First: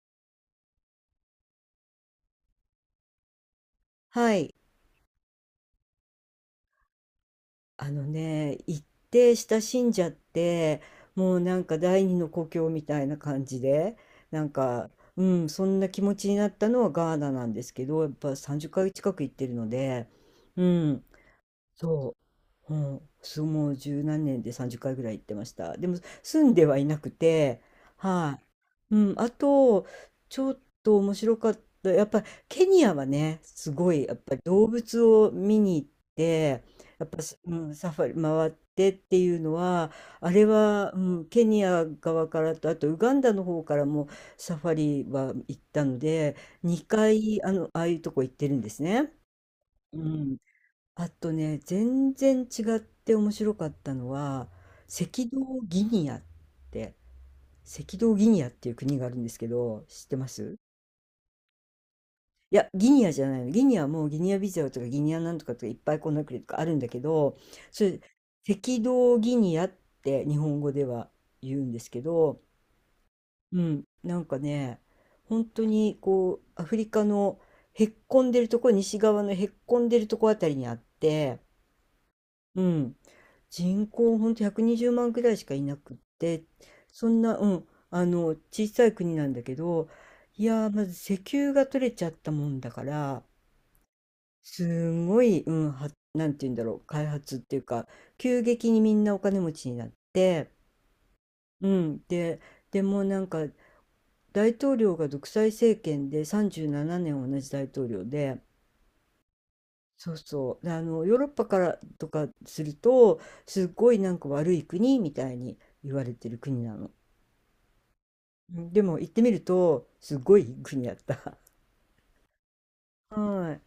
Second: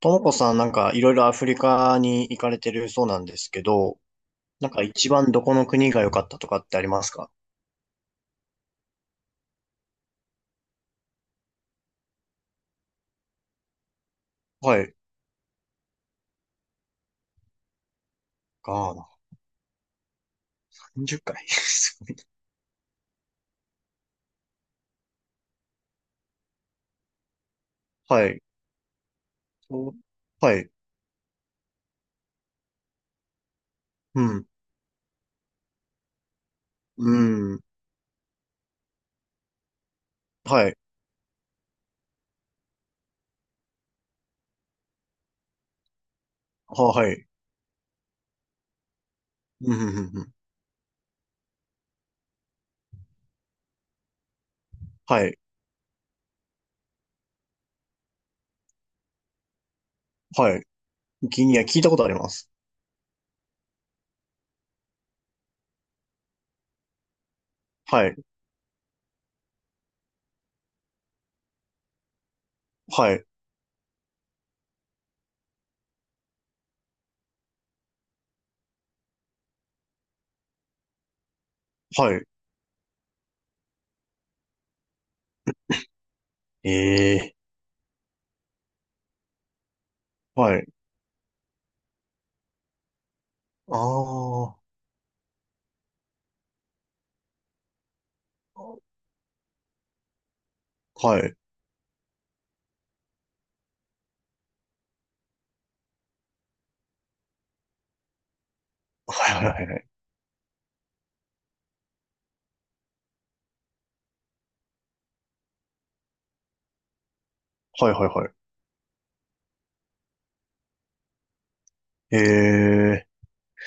ともこさん、なんかいろいろアフリカに行かれてるそうなんですけど、はい。なんか一番どこの国が良かったとかってありますか？あのね、行って親しんじゃって、もうなんか第二の故郷みたいな感じで、なんはか、い。うん、そんな気持ちになったのはガーナなんですけど、やっぱ30ヶガー月ナ。近く行ってるので、うん、0回。そ そうもう十何年で30回ぐらい行ってました。でも住んではいなくて、ははい。い、うん、あとお、ちょはっい。と面白かった、やっぱケニアはね、すごいやっうぱりん。動物を見に行って、やっうぱ、うん。ん、サファリ回ってっていうのは、あれはい。は、うん、ケニア側からと、あとウガンダの方からもサファリは行ったので、は、は2い。回あの、ああいうとこ行ってるんですね。うん、うん、うん。ううん、ん、あとね、全然違って面白かったのは、は赤い。道ギニアって、赤道ギニアっていう国があるんですけど、知ってまはす？い。ギニア聞いたことあります。いや、ギニアじゃないの。ギニアはもうギニアビザオとかギニアなんとかとかいっぱいこんな国とかあるんだけど、それ、はい。赤道ギニアって日本語では言うんですけど、はい。うん、なんかね、本当にこう、アフリカのへっこんでるとこ、西側のへっこんでるとこあたりにあって、はい。うん。人口ほんと120万く、にじゅうまんくらいしかいなくって、そえんえな、うん、あの小さい国なんだけど、ー。いはやい。ーまず石油が取れちゃったもんだから、ああ。はすんごい、うん、はなんて言うんだろう、開発っていうか急激にみんなお金持ちになって、い。うん、で、でもなんか大統領が独裁政権で37年同じ大統領で、はい、はい、はい。そうそう。であの、ヨーロッパからとかすると、すっごいなんか悪い国みたいに言われてる国なの。はい、はい、はい。うん、でも行ってみると、すっごいいい国だった。え、え はい。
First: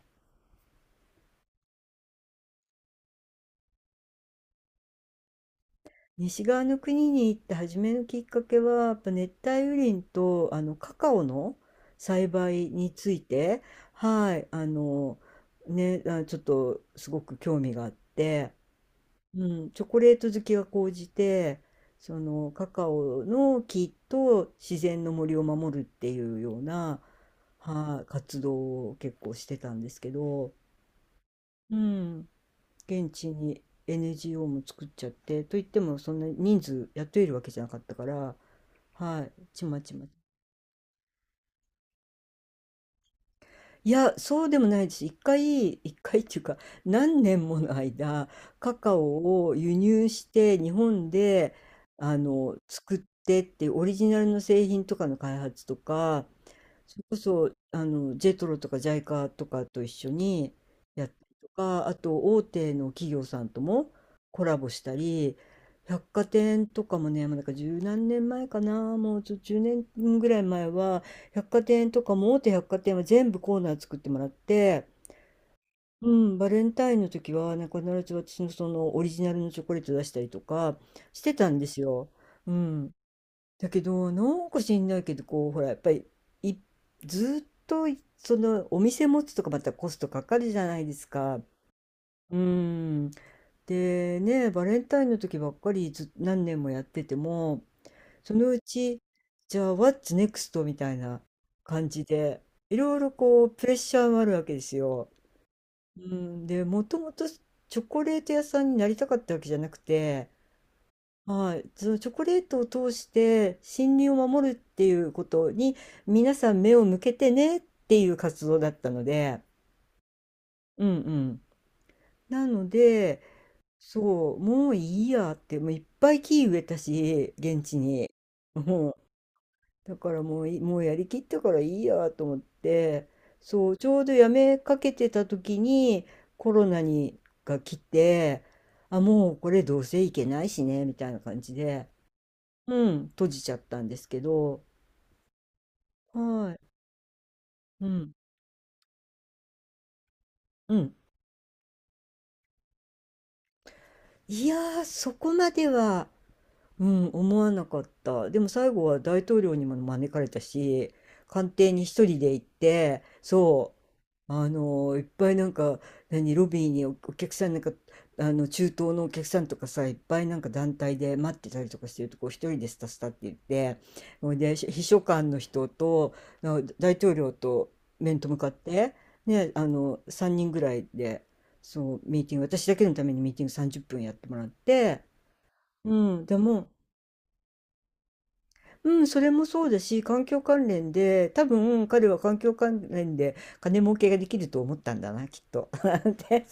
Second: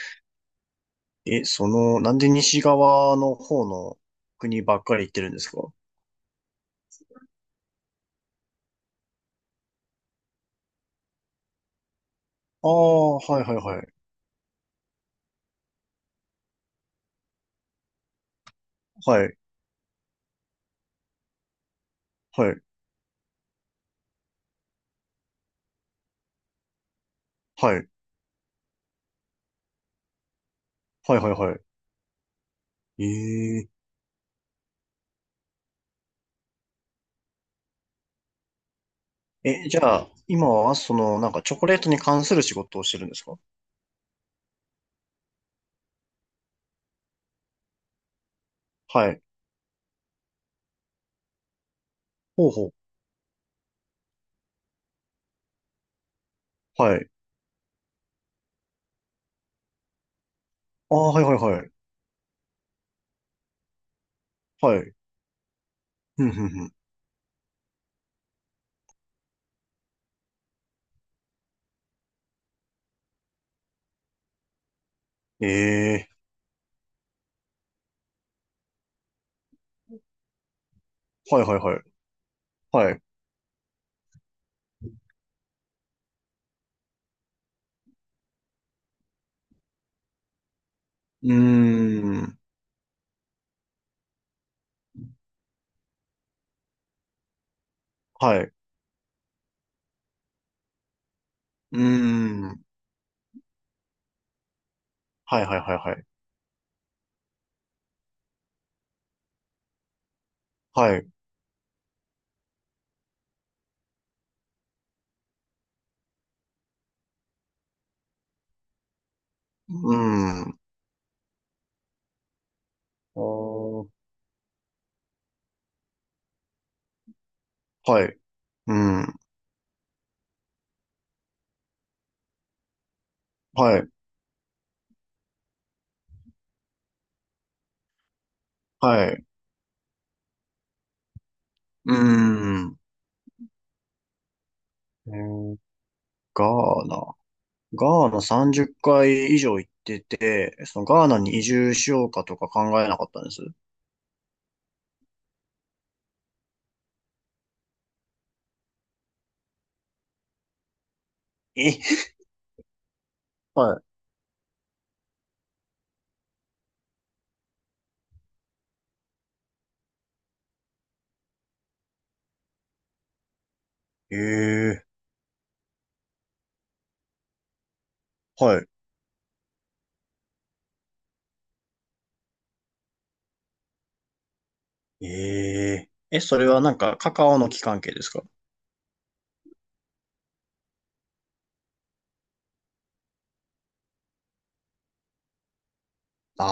え、その、なんで西側の方の国ばっかり行ってるんですか？西側の国に行って初めのきっかけは、やっぱ熱帯雨林とあのカカオの栽あ培につあ、いはいはいて、はい。はい、あの、ね、あちょっとすごく興味があって、はい、うん、チョコレート好きが高じて、そはのい、カカオの木と自然の森を守るっていうような、はい、はい、活動を結構してたんですけど、はいはいはうん、い。現地に え、 NGO も作っちゃって、といってもそんな人数雇えるわけじゃなかったから、はい、えちえ、じまちゃま、あ、今は、その、なんかチョコレートに関する仕事をしてるんですか？いや、そうでもないです。一回っていうか、何年もの間、カカはい。オを輸入して、日本で、あほうの、ほう。作ってってオリジナルの製品とかの開発とか、はそれい。こそあのジェトロとかジャイカとかと一緒にああ、やったはいはいりとはい。か、あと大手の企業さんともコラボはしい。たり、百ふ貨んふんふ店ん。とかもね、もうなんか十何年前かな、もう10年ぐらい前は百貨店とかも大手百貨店は全部コーナー作ってもらって、ええ、うん、バレンタインの時はなんか必ず私のそのオリジナルのチョコレート出したりとかしてはいたはんいではすい。よ。うん、はい。だけど、なんか知んないけど、こう、ほら、やっぱり、い、ずっとい、その、お店持つとかまたコストかかるじゃないですうーか。うん。ん。で、ね、バレンタインの時ばっかりず、何年もやってても、そはい。のううち、じゃあ、What's next? みたいなー感じで、ん。いろいろこう、プレッシャーもあるわけですよ。はいはいはいはうい。ん。で、もともとチョコレート屋さんになりたかったわけじゃなくて、はい。はい、そのチョコレートを通して森林を守るっていうことに皆さん目を向けてねっていう活動だったので、うーん。うん、うん。なのあで、ー、そう、もういいやって、もういっぱい木植えたし、現地はに。い。うーもう、ん。だからもうい、もうやりきったからいいやと思って、そう、はちい。ょうどやめかけてた時にコロナにが来て、あ、はい。もうこれどうせいけないしね、みたいな感じで。うーうん。ん、閉じちゃったんですけど、えー、ガはい、ーナ。うガーん、ナ30回以上行ってて、うそのん。ガーナに移住しようかとか考えなかったんです。いやー、そこまでは、うん、思わなかった。でも最後は大統領にも招かれたし、官邸え、に一人で行って、そはう、あのいっぱいなんか何ロビーにお客さんなんか、あの中東のお客さんとかさ、いっぱいなんか団体で待ってたりとかしてるとこ、一人でスタスタって言って、い。ほいで秘えー、書官の人と、あ大統領と面と向かっはてね、あの3人ぐらいで、そうミーティング、私だけのためにミーティング30分やってもらって、い。えうー、え、ん、でそれはも、なんかカカオの木関係ですか？うん、それもそうだし、環境関連で、多分彼は環境関連で金儲けができると思ったんだな、きっと。あで、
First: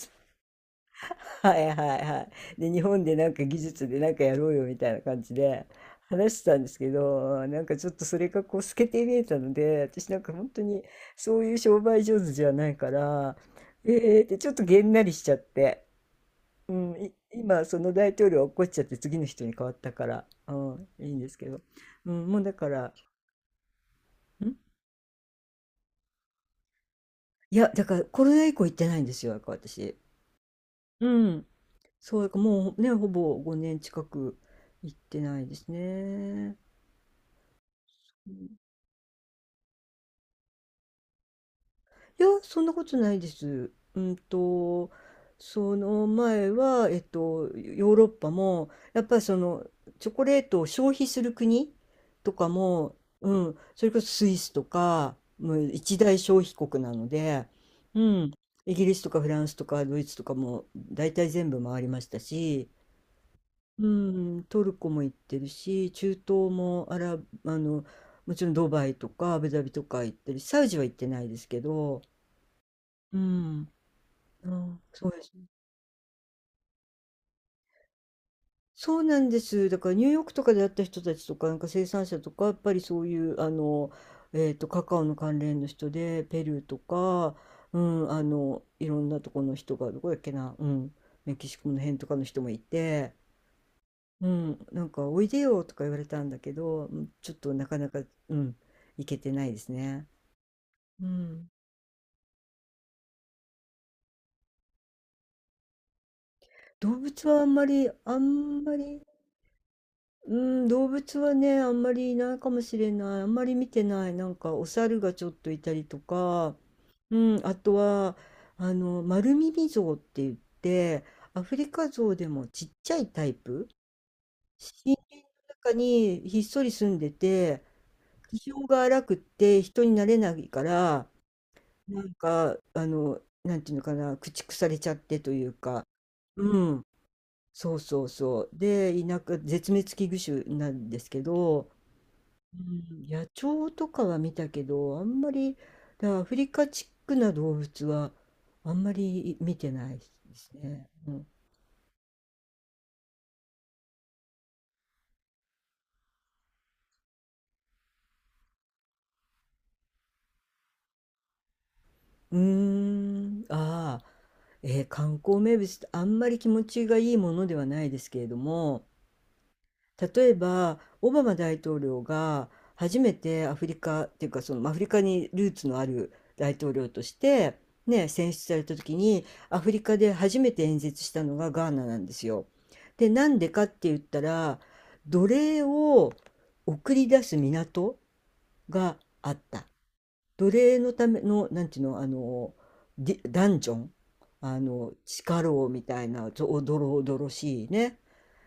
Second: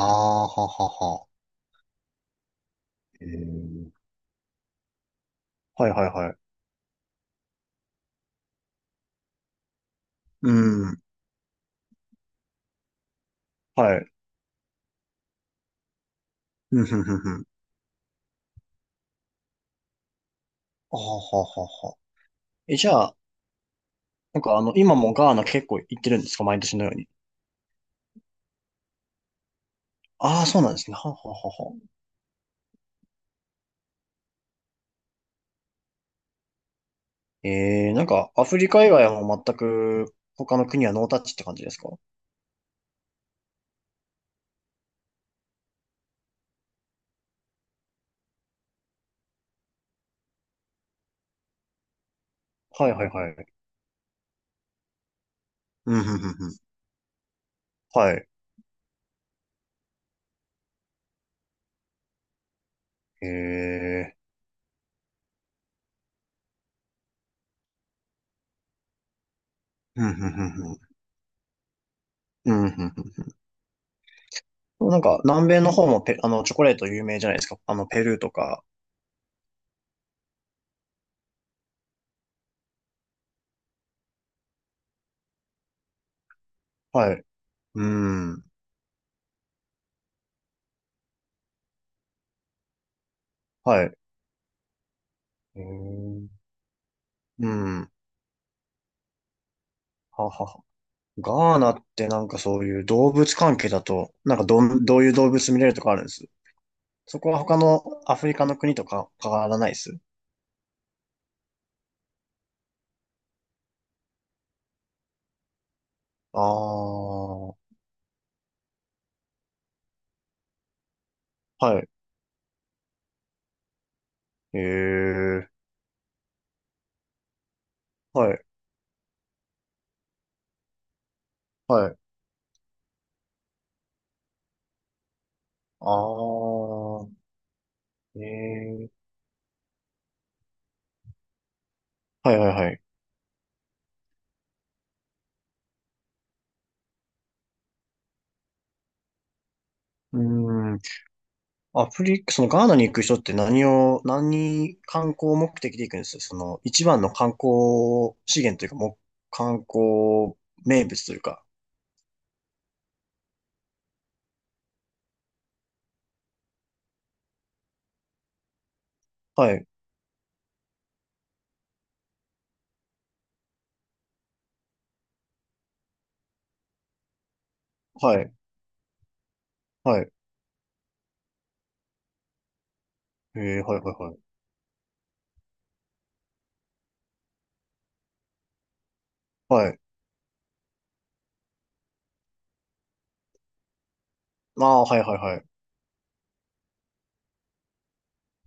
あー、ははは。はいはいはい。で、日本でえなんか技術ー、でなんかやろうよみたいな感じではいはいはい。話してたんですけど、なんかちょっとそれがこう透けて見えたので、私なんか本う当にん。そういう商売上手じゃないから、えはい。ーってちょっとげんなりしちゃって、ううん、ん、ふんいふんふん。今その大統領は怒っこっちゃって次の人に変わったから、うん、あいいんはですはけど、はは。うん、もうだかえ、じら、ゃあ、なんんかあの、今もガーナ結構行ってるんですか？毎年のように。いや、だからコロナ以降行ってないんですよ、だから私。ああ、そうなんですね。うはははん。は。そう、だからもうね、ほぼ5年近く行ってないですね。えー、なんか、アフリカ以外はもう全く他の国はノータッチって感じですか？いや、そんなことないです。うんと、その前は、ヨーロッパも、やっぱりその、チョコレートを消費する国とかはいも、はいはうい。ん、それこそスイスとか、もうう一ん、うん、大うん、消う費ん。国なので、うはい。ん、イギリスとかフランスとかドイツとかも大体全部回りましたし、うえん、トルコも行ってるし、中東もあの、もちろんドバイとかアブダビとー、かうん、う行っん、うん、てるし、サウうジん。は行ってないですけど、うん、うん、うん、うん、うん。なんそうでか、すね。南米の方もペ、あの、チョコレート有名じゃないですか。あの、ペルーとか。そうなんです。だからニューヨークとかで会った人たちとか、なんか生産者とか、やっぱりそういう、あの、カカオの関連の人で、ペルーとはい。か、ううん、あん。の、いろんなとこの人が、どこだっけな、うん、メキシコの辺とかの人もいて、はい。うん、なんか「おいでえよ」とか言われたんー、だけど、うん、ちょっうとなかなん。か、うん、行けてないですね。ははは。うん。ガーナってなんかそういう動物関係だと、なんかどん、どういう動物見れるとかあるんです？動そ物こははあん他まのりアあフリカのん国まとり、か変わらないです。うん、動物はね、あんまりいないかもしれない。あんまり見てない。なんかお猿がちょっといたりとあか、あうん、あー、とはあの丸耳象って言って、アフリはカい。ゾウでもちっちゃいタイプ、え森林え、の中にひっそり住んでて、は気い、性が荒くって人になれないから。はい。なんか、あの、なんていうのかな、駆逐されちゃってというか、あうん、あ、そうそうえそう。え、で、田舎、絶滅危惧種なんですけど、はいはいうはい。ん、野鳥とかは見たけど、あんまり、だからアフリカチックな動物は、あんまり見てないでうすーん。ね。うん、アフリカ、そのガーナに行く人って何を、何観光目的で行くんです？その一番の観光資源というか、もう観光名物というか。うーん、ああ、観光名物ってあんまり気持ちがいいものではないですけれども、はい、例えばオバマ大統領が初めてアフリカっていうかそのアフリカにルーツのある大統領として、ね、は選い、出された時にアフリカはでい。初めて演説したのがガーナなんですよ。でなんえでえ、かっはいてはい言っはい。たら奴隷を送り出す港があった。はい。奴隷のためのなんていうの、あのディダンジョン、あああ、のはいはい地は下い。牢みたいなおどろおどろしいね、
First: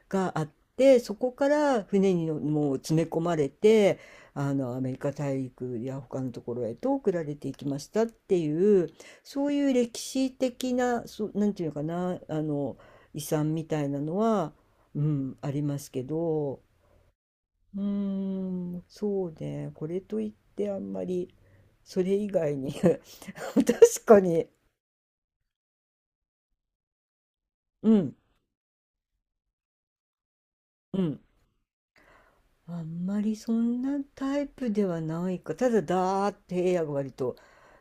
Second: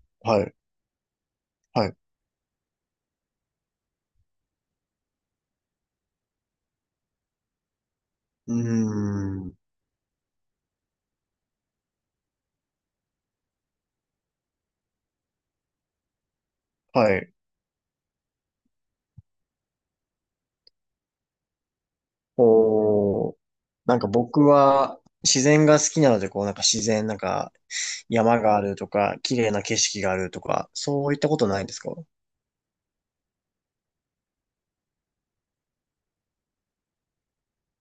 がはあっい、て、そこからはい。船にのもう詰め込まれて、あのアメリカ大陸や他のところへと送られていきましたってうーいう、そうん。いう歴史的な、そう、なんていうのかな、あの遺産みたいなのは、うん、ありますけど、はい。うーん、そうね、これといってあんまりそれ以外に 確こう、なんかか僕に、は自然が好きなので、こうなんか自然、なんか、うん、山があるとか、綺麗な景色があるとか、うそういっん、たことないんですか？あんまりそんなタイプではないか、ただだーって平野が割と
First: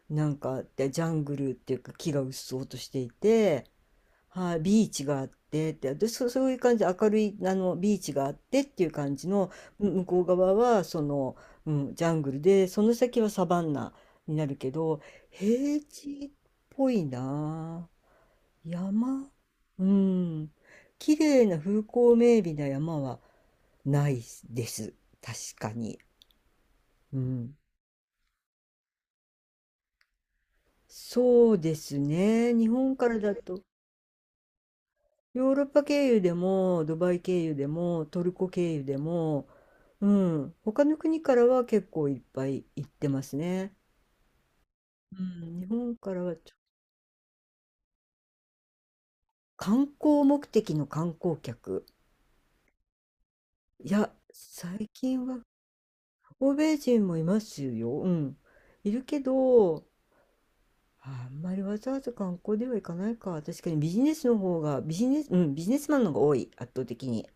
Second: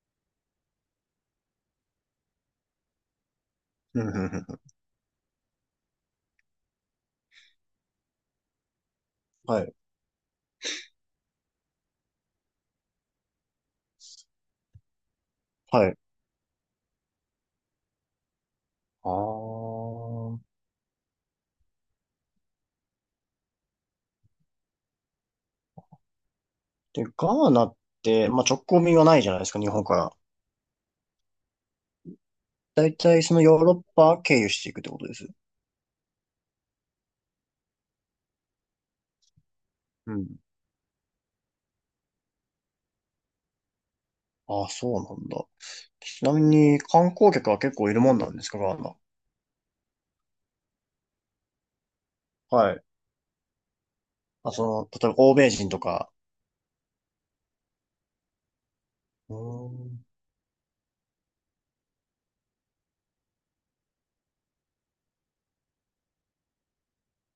なんかでジャングルっていうか木がうっそうとしていて、うんうんうはい、ん、ビーチがあってってで、そ、そういう感じで明るいあのビーチがあってっていう感じの、はい。向こう側はその、うん、ジャングルでその先はサバンナになるけど平はい。地っぽいな、あ山、うん、あ。綺麗な風光明媚な山はないです、確かに。で、ガうーん、ナって、まあ、直行便はないじゃないですか、日本から。そうですね。日だ本いかたらいだそのヨーと、ロッパ経由していくってことです。ヨーロッパ経由でも、ドバイ経由でも、トルコ経由でも、ううん。ん、他の国からは結構いっぱい行ってますね。ああ、そううなんだ。ん、日本からちなはみちょ、に観光客は結構いるもんなんですか、ガーナ。観光目的の観光客。はい。いや、あ、そ最の、例えば近欧は米人とか。欧米人もいますよ。うん、いるけうーど、ん。あんまりわざわざ観光では行かないか。確かにビジネスの方が、ビジネス、うん、ビジネスマンの方が多い、圧倒的に。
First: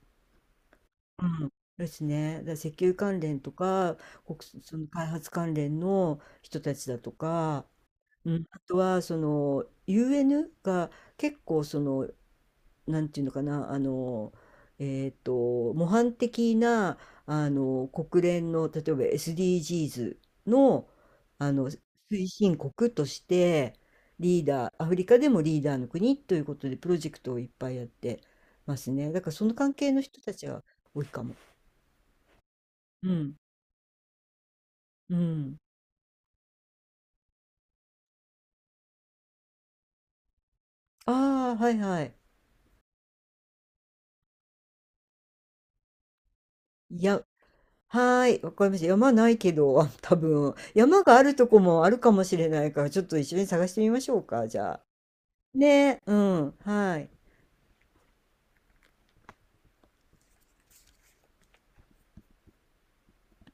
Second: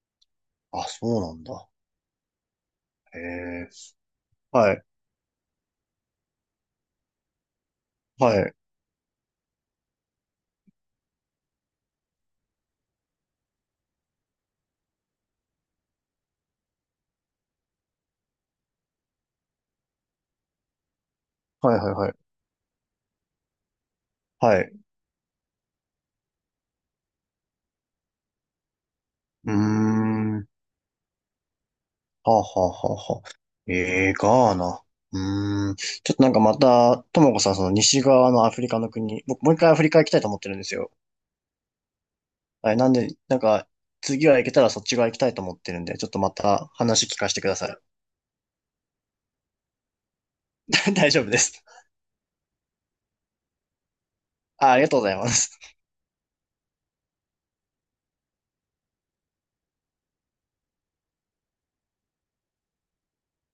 あ、そううなんんだ。ですね。だから石油へ関連とえ。か、国はそい。の開発関連の人たちだとか、うはん、い。あとはその UN が結構その、なんていうのかな、あの、模範的なあの国連の例えば SDGs の、あのはいはいはい。推進国としてリーはダー、い。アフリカでもリーダーの国ということでプロジェクトをいっぱいやってますね。だからそうのー関係の人たん。ちは多いかも。はあ、はあ、はうあ、はあ。ん。え、え、ガーナ。うん。うーん。ちょっとなんかまた、ともこさん、その西側のアフリカの国、僕もう一回アフリカ行きたいと思ってるんですよ。ああ、はいはい。はい、なんで、なんか、次は行けたらそっち側行きたいと思ってるんで、ちょっとまたい話聞や、かせてくださはーい、わかりました。山ないけど、あ多分。い。山大が丈あ夫るでとこす。もあるかもしれないから、ちょっと一緒に探してみましょうか、じあ、ゃああ。りがとうございます。ね、うん、はい。